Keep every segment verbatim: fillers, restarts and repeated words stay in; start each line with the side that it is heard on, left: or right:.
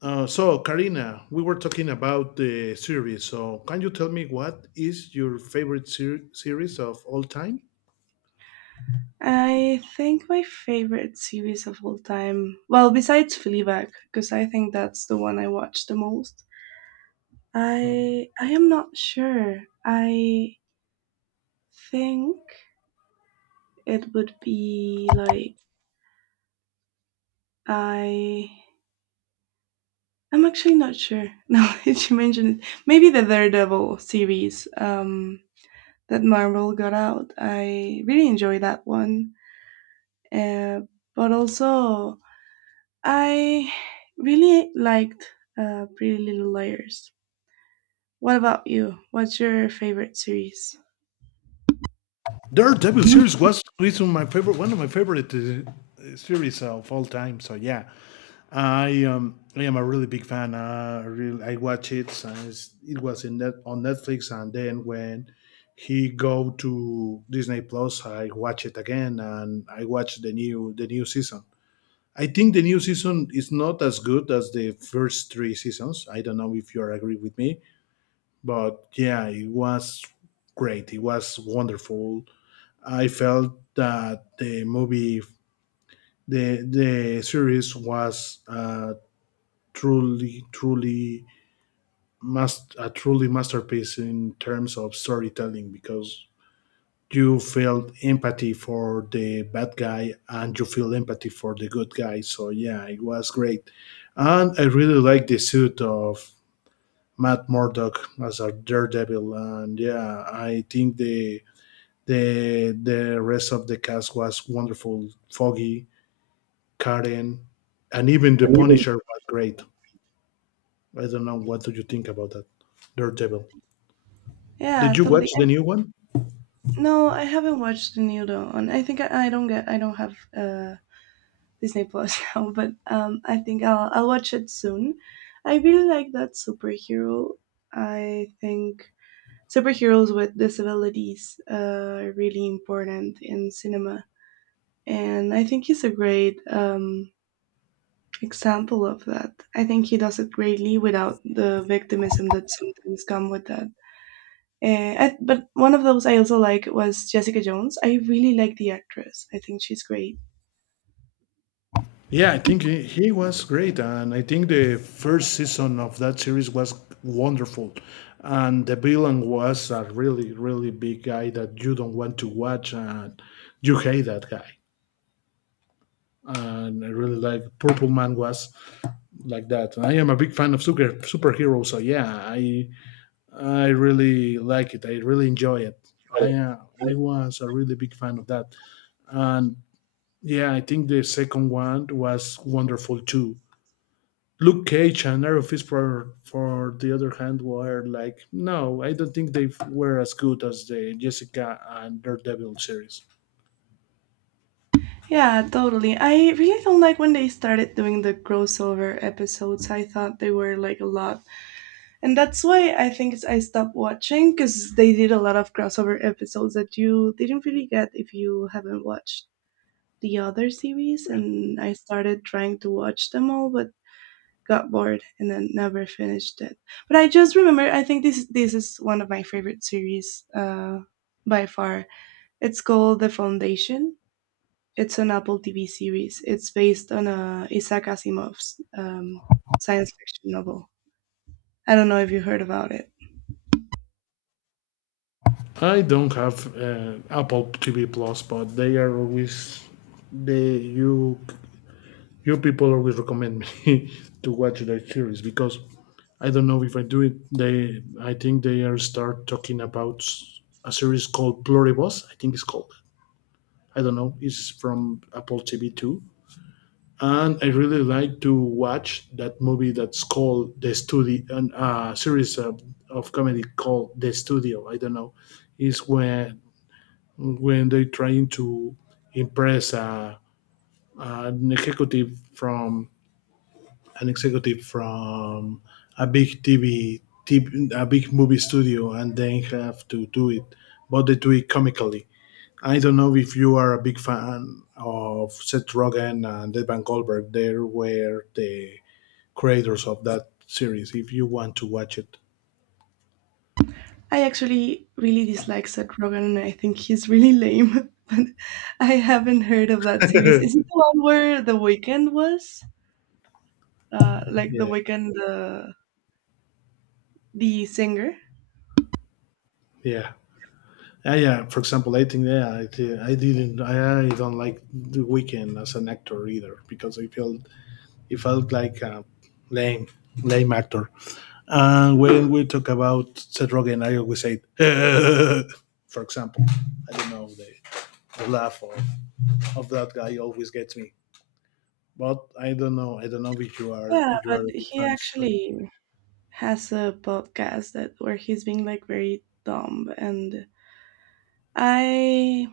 left: Uh, so, Karina, we were talking about the series. So, can you tell me what is your favorite ser- series of all time?
right: I think my favorite series of all time, well, besides Fleabag, because I think that's the one I watch the most.
left: Uh,
right: I I am not sure. I think it would be like I I'm actually not sure. Now that you mentioned it, maybe the Daredevil series um, that Marvel got out. I really enjoy that one. Uh, but also I really liked uh, Pretty Little Liars. What about you? What's your favorite series?
left: Daredevil
right: And
left: series was reason my favorite, one of my favorite uh, uh, series of all time. So, yeah, I um, I am a really big fan. Uh, really, I watch it since it was in net- on Netflix, and then when he go to Disney Plus, I watch it again, and I watch the new the new season. I think the new season is not as good as the first three seasons. I don't know if you are agree with me, but yeah, it was great. It was wonderful. I felt that the movie, the the series was uh, truly, truly must a truly masterpiece in terms of storytelling because you felt empathy for the bad guy and you feel empathy for the good guy. So yeah, it was great. And I really like the suit of Matt Murdock as a daredevil. And yeah, I think the the the rest of the cast was wonderful. Foggy, Karen, and even the
right: even
left: Punisher was great. I don't know what do you think about that Daredevil.
right: yeah,
left: Did you
right: totally.
left: watch the new one?
right: No, I haven't watched the new though. And I, think I, I don't get I don't have uh Disney Plus now, but um I think I'll I'll watch it soon. I really like that superhero. I think superheroes with disabilities uh, are really important in cinema. And I think he's a great um example of that. I think he does it greatly without the victimism that sometimes come with that. Eh, I, but one of those I also like was Jessica Jones. I really like the actress. I think she's great.
left: Yeah, I think he, he was great, and I think the first season of that series was wonderful. And the villain was a really, really big guy that you don't want to watch, and you hate that guy. And I really like Purple Man was like that. And I am a big fan of super superheroes, so yeah, I I really like it. I really enjoy it. I uh, I was a really big fan of that, and yeah, I think the second one was wonderful too. Luke Cage and Iron Fist, for, for the other hand, were like, no, I don't think they were as good as the Jessica and Daredevil series.
right: Yeah, totally. I really don't like when they started doing the crossover episodes. I thought they were like a lot. And that's why I think it's- I stopped watching because they did a lot of crossover episodes that you didn't really get if you haven't watched the other series. And I started trying to watch them all, but got bored and then never finished it. But I just remember I think this this is one of my favorite series uh, by far. It's called The Foundation. It's an Apple T V series. It's based on a Isaac Asimov's um, science fiction novel. I don't know if you heard about it.
left: I don't have uh, Apple T V Plus, but they are always they you you people always recommend me to watch that series because I don't know if I do it. They I think they are start talking about a series called Pluribus. I think it's called. I don't know. It's from Apple T V too, and I really like to watch that movie that's called The Studio, and a series of, of comedy called The Studio. I don't know. Is when when they're trying to impress a, an executive from an executive from a big T V, a big movie studio, and then have to do it, but they do it comically. I don't know if you are a big fan of Seth Rogen and Evan Goldberg. There were the creators of that series if you want to watch it.
right: I actually really dislike Seth Rogen, and I think he's really lame. But I haven't heard of that series. Is it the one where The Weekend was? Uh, like The
left: yeah,
right: Weekend, the the singer.
left: yeah. Uh, yeah, for example, I think yeah, I, uh, I didn't, I, I don't like The Weeknd as an actor either because I felt he felt like a lame, lame actor. And uh, when we talk about Seth Rogen, I always say, for example, I don't know the, the laugh of, of that guy always gets me. But I don't know, I don't know if you are
right: Yeah,
left: if you
right: but
left: are a big
right: he
left: fan, so.
right: actually has a podcast that where he's being like very dumb, and I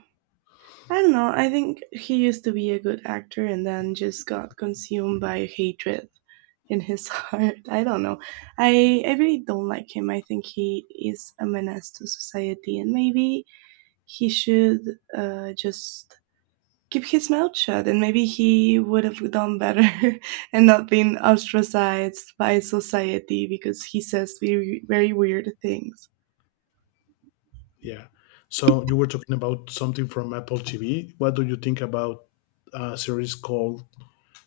right: I don't know, I think he used to be a good actor and then just got consumed by hatred in his heart. I don't know. I I really don't like him. I think he is a menace to society, and maybe he should uh just keep his mouth shut, and maybe he would have done better and not been ostracized by society because he says very, very weird things.
left: Yeah. So you were talking about something from Apple T V. What do you think about a series called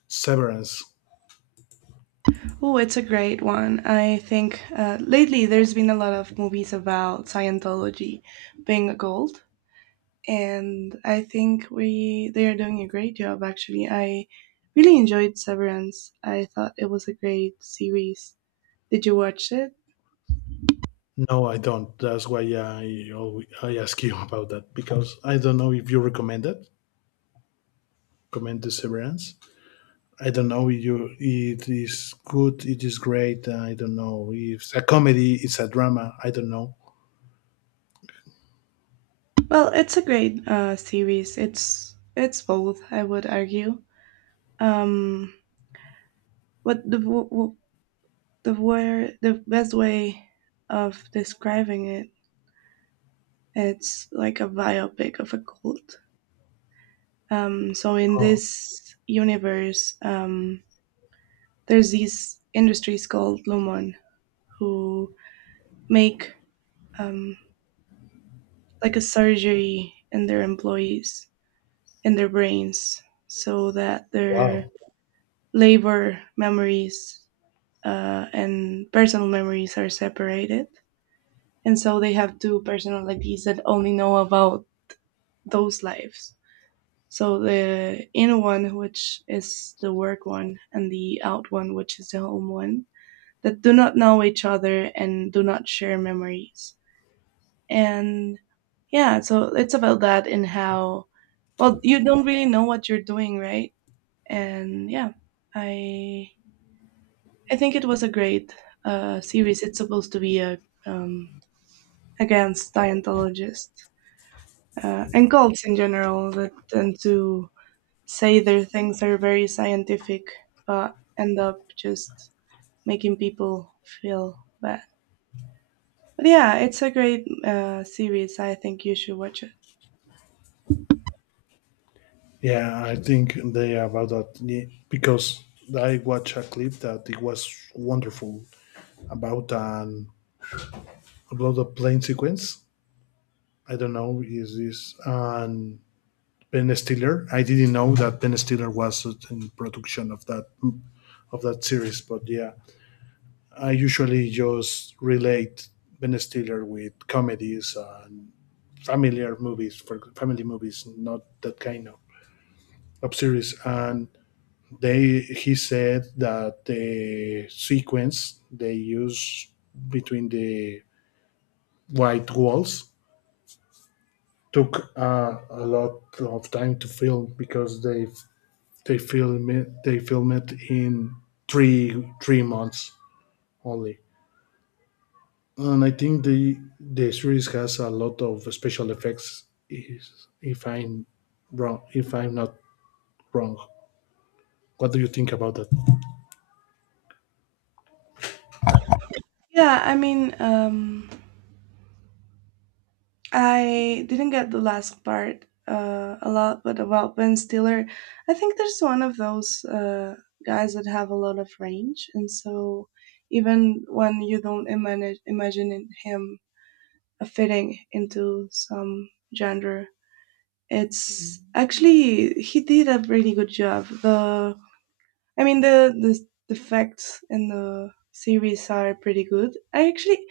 left: Severance?
right: Oh, it's a great one. I think uh, lately there's been a lot of movies about Scientology being a cult, and I think we they are doing a great job. Actually, I really enjoyed Severance. I thought it was a great series. Did you watch it?
left: No, I don't. That's why I always, I ask you about that because I don't know if you recommend it. Recommend the Severance. I don't know if you it is good. It is great. I don't know if it's a comedy. It's a drama. I don't know.
right: Well, it's a great uh, series. It's it's both, I would argue. Um, but the w- w- The word, the best way of describing it, it's like a biopic of a cult. Um, so in
left: Oh,
right: this universe, um, there's these industries called Lumon who make um, like a surgery in their employees in their brains so that their
left: wow.
right: labor memories uh, and personal memories are separated. And so they have two personalities that only know about those lives. So the in one, which is the work one, and the out one, which is the home one, that do not know each other and do not share memories. And yeah, so it's about that and how, well, you don't really know what you're doing, right? And yeah, I I think it was a great uh, series. It's supposed to be a um, against Scientologists uh, and cults in general that tend to say their things are very scientific but end up just making people feel bad. But yeah, it's a great uh, series. I think you should watch it.
left: Yeah, I think they are about that, yeah, because I watched a clip that it was wonderful about an about the plane sequence. I don't know. Is this and Ben Stiller? I didn't know that Ben Stiller was in production of that of that series. But yeah, I usually just relate Ben Stiller with comedies and familiar movies for family movies, not that kind of, of series. And they he said that the sequence they use between the white walls took uh, a lot of time to film because they they film it they film it in three three months only, and I think the the series has a lot of special effects. Is if I'm wrong, if I'm not wrong, what do you think about that?
right: Yeah, I mean, um, I didn't get the last part uh, a lot, but about Ben Stiller, I think there's one of those uh, guys that have a lot of range, and so even when you don't imagine imagine him fitting into some genre, it's actually he did a really good job. The I mean the the the facts in the series are pretty good. I actually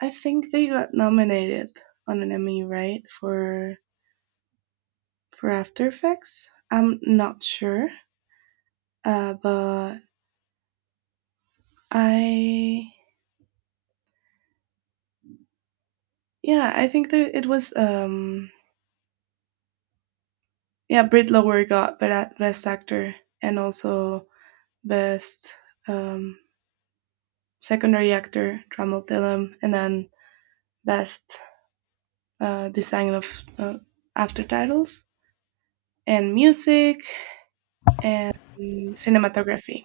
right: I think they got nominated on an Emmy, right? For for After Effects. I'm not sure, uh, but I yeah, I think that it was um yeah Britt Lower got best actor and also best um, secondary actor Trammell Tillam, and then best uh, design of uh, after titles and music and cinematography.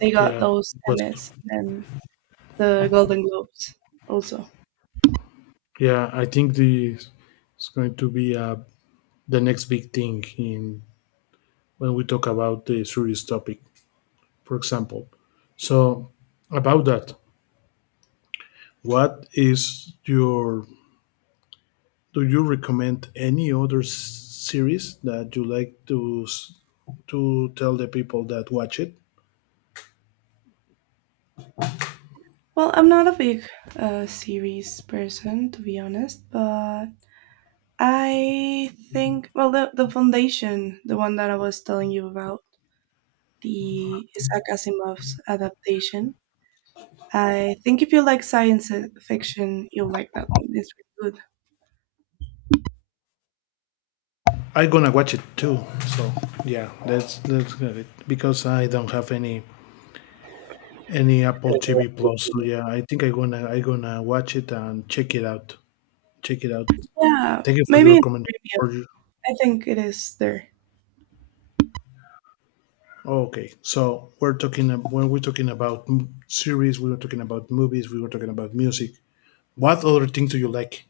right: They got
left: Yeah,
right: those
left: but
right: Emmys and the Golden Globes also.
left: yeah, I think the it's going to be uh, the next big thing in when we talk about the series topic, for example. So about that, What is your do you recommend any other s- series that you like to s- to tell the people that watch it?
right: Well, I'm not a big uh, series person, to be honest, but I think, well, the, the foundation, the one that I was telling you about, the Isaac Asimov's adaptation. I think if you like science uh, fiction, you'll like that one. It's really good.
left: I'm gonna watch it too. So yeah, that's that's good because I don't have any any Apple T V Plus. So yeah, I think I'm gonna I'm gonna watch it and check it out. Check it out.
right: Yeah,
left: Thank you for your
right: maybe
left: recommendation. For your,
right: I think it is there.
left: oh, okay, so we're talking ab- when we're talking about m- series, we were talking about movies, we were talking about music. What other things do you like?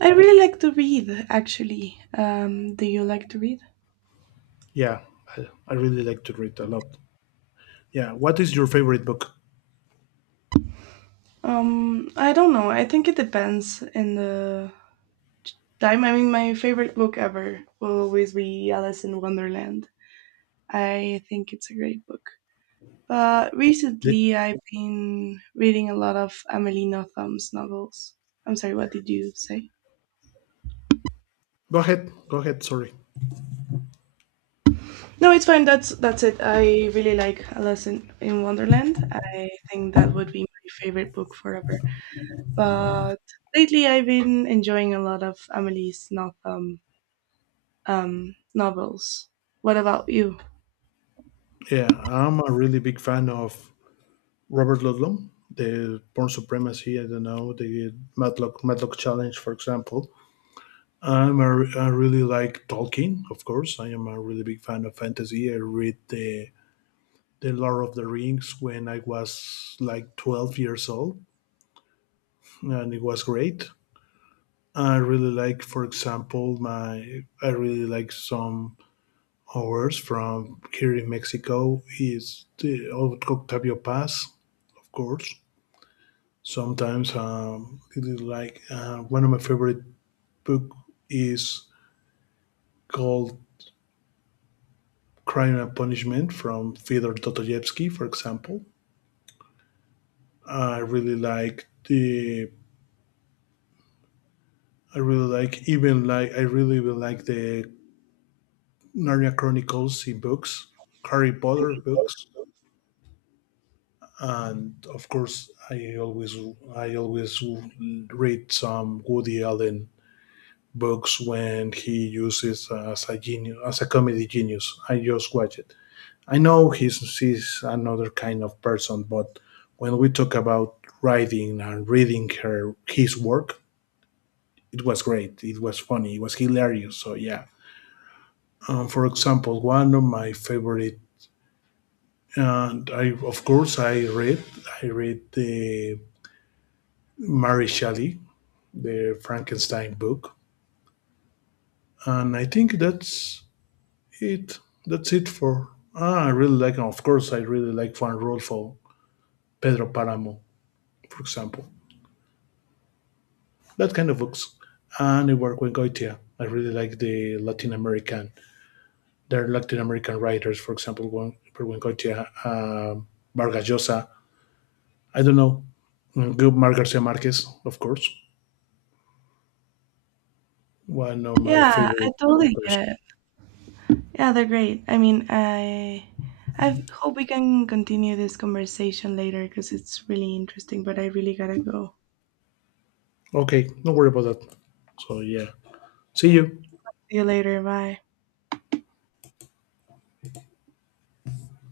right: I really like to read, actually. Um, do you like to read?
left: Yeah, I, I really like to read a lot. Yeah, what is your favorite book?
right: Um, I don't know. I think it depends in the time. I mean, my favorite book ever will always be Alice in Wonderland. I think it's a great book. But
left: The-
right: recently, I've been reading a lot of Amelie Nottham's novels. I'm sorry, what did you say?
left: Go ahead, go ahead. Sorry.
right: No, it's fine. That's that's it. I really like Alice in, in Wonderland. I think that would be my favorite book forever. But lately, I've been enjoying a lot of Amelie's Notham um, novels. What about you?
left: Yeah, I'm a really big fan of Robert Ludlum, the Born Supremacy. I don't know the Matlock Matlock Challenge, for example. I'm a, I really like Tolkien, of course. I am a really big fan of fantasy. I read the the Lord of the Rings when I was like twelve years old, and it was great. I really like, for example, my I really like some hours from here in Mexico is the Octavio Paz, of course. Sometimes um, it is like uh, one of my favorite book is called Crime and Punishment from Fyodor Dostoevsky, for example. I really like the I really like even like I really will like the Narnia Chronicles in books, Harry Potter books. And of course, i always I always read some Woody Allen books when he uses as a genius as a comedy genius. I just watch it. I know he's, he's another kind of person. But when we talk about writing and reading her his work, it was great, it was funny, it was hilarious, so yeah. Um, for example, one of my favorite, and I of course, i read I read the Mary Shelley, the Frankenstein book, and I think that's it. That's it for. Ah, I really like, and of course, I really like Juan Rulfo, Pedro Paramo, for example, that kind of books, and I work with Goitia. I really like the Latin American. There are Latin American writers, for example, Juan Juan Goitia, uh, Vargas Llosa. I don't know. Gilmar Garcia Marquez, of course, one of my
right: Yeah, I
left: favorite
right: totally
left: authors.
right: get it. Yeah, they're great. I mean, I I hope we can continue this conversation later because it's really interesting, but I really gotta go.
left: Okay, don't worry about that. So yeah, see you.
right: See you later. Bye.